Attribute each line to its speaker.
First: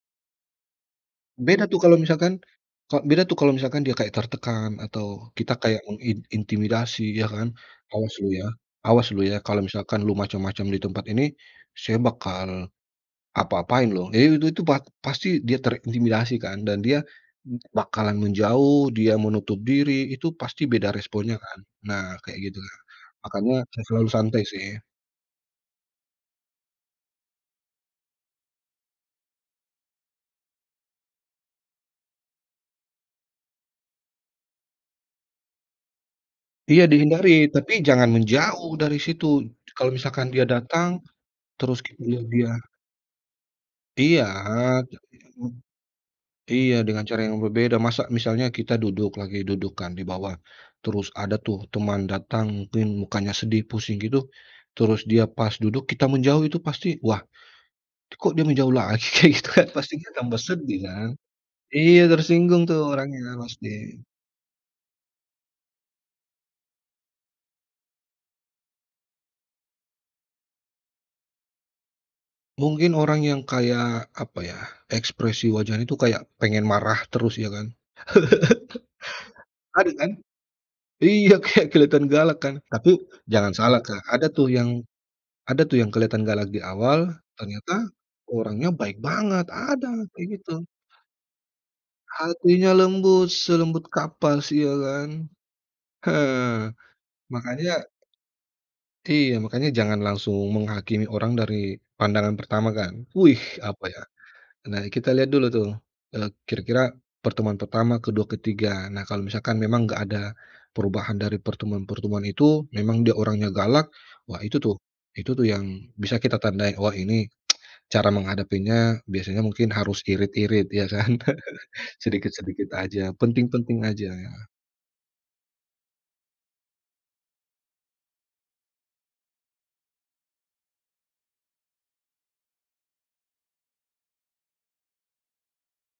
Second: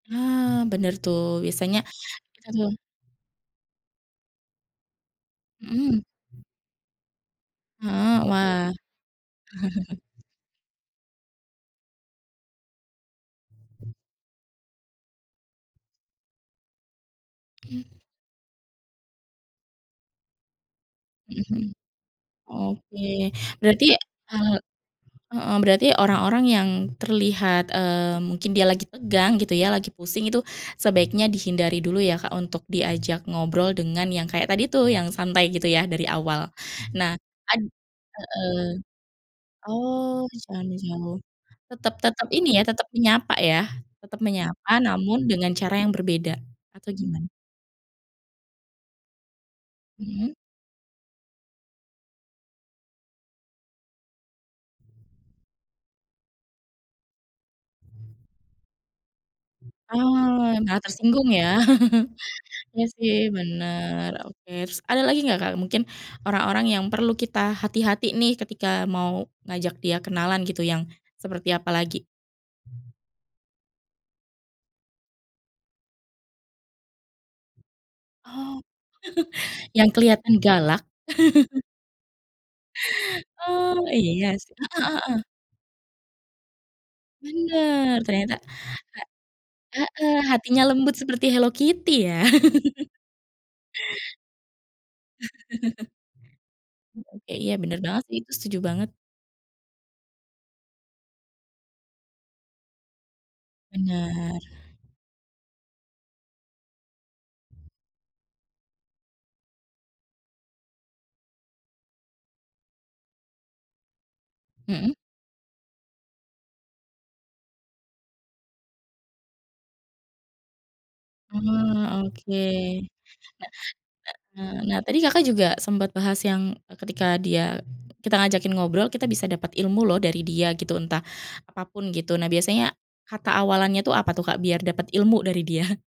Speaker 1: Nah, bener tuh,
Speaker 2: Beda, tuh,
Speaker 1: biasanya
Speaker 2: kalau misalkan
Speaker 1: kita meng
Speaker 2: Kak, beda, tuh, kalau misalkan dia kayak tertekan atau kita kayak
Speaker 1: Mhm.
Speaker 2: mengin intimidasi ya, kan, "Awas
Speaker 1: Heeh,
Speaker 2: lu, ya,
Speaker 1: wah.
Speaker 2: awas lu, ya, kalau misalkan lu macem-macem di tempat ini saya bakal apa-apain loh." Iya, itu itu pa pasti dia terintimidasi, kan, dan dia m bakalan menjauh, dia menutup diri, itu pasti beda responnya,
Speaker 1: Heeh
Speaker 2: kan.
Speaker 1: heeh.
Speaker 2: Nah kayak gitu nah,
Speaker 1: Oke,
Speaker 2: makanya saya
Speaker 1: berarti
Speaker 2: selalu
Speaker 1: e
Speaker 2: santai, sih.
Speaker 1: heeh, berarti orang-orang yang terlihat e mungkin dia lagi tegang gitu, ya, lagi pusing itu sebaiknya dihindari dulu, ya, Kak, untuk diajak ngobrol dengan yang kayak tadi, tuh, yang santai gitu, ya, dari awal.
Speaker 2: Iya
Speaker 1: Nah
Speaker 2: dihindari,
Speaker 1: ad
Speaker 2: tapi jangan
Speaker 1: heeh.
Speaker 2: menjauh dari situ. Kalau
Speaker 1: Oh,
Speaker 2: misalkan dia
Speaker 1: jangan
Speaker 2: datang
Speaker 1: menjauh,
Speaker 2: terus
Speaker 1: tetep
Speaker 2: kita lihat
Speaker 1: tetep ini,
Speaker 2: dia
Speaker 1: ya, tetap menyapa, ya. Tetap
Speaker 2: Iya,
Speaker 1: menyapa
Speaker 2: jak
Speaker 1: namun
Speaker 2: minimum
Speaker 1: dengan cara yang berbeda
Speaker 2: iya,
Speaker 1: atau
Speaker 2: dengan cara
Speaker 1: gimana?
Speaker 2: yang berbeda. Masa misalnya kita duduk, lagi duduk, kan, di bawah,
Speaker 1: Mhm.
Speaker 2: terus ada, tuh, teman datang mungkin mukanya sedih pusing gitu, terus dia pas duduk kita menjauh itu pasti, wah, kok, dia menjauh lagi kayak gitu, kan, pastinya tambah
Speaker 1: Oh,
Speaker 2: sedih,
Speaker 1: enggak
Speaker 2: kan.
Speaker 1: tersinggung, ya.
Speaker 2: Iya tersinggung, tuh,
Speaker 1: Iya sih
Speaker 2: orangnya pasti.
Speaker 1: bener, oke. Terus ada lagi nggak Kak, mungkin orang-orang yang perlu kita hati-hati, nih, ketika mau ngajak dia kenalan gitu yang seperti apa lagi?
Speaker 2: Mungkin orang yang kayak apa ya ekspresi wajahnya itu kayak pengen marah terus, ya, kan?
Speaker 1: Oh, yang
Speaker 2: Ada, kan?
Speaker 1: keliatan galak?
Speaker 2: Iya, kayak kelihatan galak, kan? Tapi jangan salah
Speaker 1: Oh,
Speaker 2: Kak,
Speaker 1: iya,
Speaker 2: ada, tuh,
Speaker 1: sih. Heeh
Speaker 2: yang
Speaker 1: heeh.
Speaker 2: ada, tuh, yang kelihatan galak di awal ternyata
Speaker 1: Bener, ternyata
Speaker 2: orangnya baik banget,
Speaker 1: e
Speaker 2: ada
Speaker 1: heeh,
Speaker 2: kayak
Speaker 1: hatinya
Speaker 2: gitu.
Speaker 1: lembut seperti Hello Kitty ya.
Speaker 2: Hatinya lembut, selembut kapas iya, kan. Eee,
Speaker 1: Oke, iya
Speaker 2: makanya
Speaker 1: bener banget, sih, itu setuju banget.
Speaker 2: iya, makanya jangan langsung menghakimi orang dari pandangan pertama, kan. Wih apa, ya,
Speaker 1: Bener.
Speaker 2: nah kita lihat dulu, tuh, eee, kira-kira pertemuan pertama, kedua, ketiga. Nah kalau misalkan memang nggak ada perubahan dari pertemuan-pertemuan itu memang dia orangnya galak, wah itu, tuh,
Speaker 1: Mhm.
Speaker 2: itu, tuh, yang bisa kita tandai wah ini cara menghadapinya biasanya mungkin harus irit-irit ya, kan.
Speaker 1: Oh, oke.
Speaker 2: Sedikit-sedikit aja, penting-penting aja.
Speaker 1: Nah na eee, nah tadi Kakak juga sempet bahas yang, eee, ketika dia kita ngajakin ngobrol kita bisa dapat ilmu loh dari dia gitu entah apapun gitu nah biasanya, kata awalannya itu apa, tuh, Kak, biar dapet ilmu dari dia?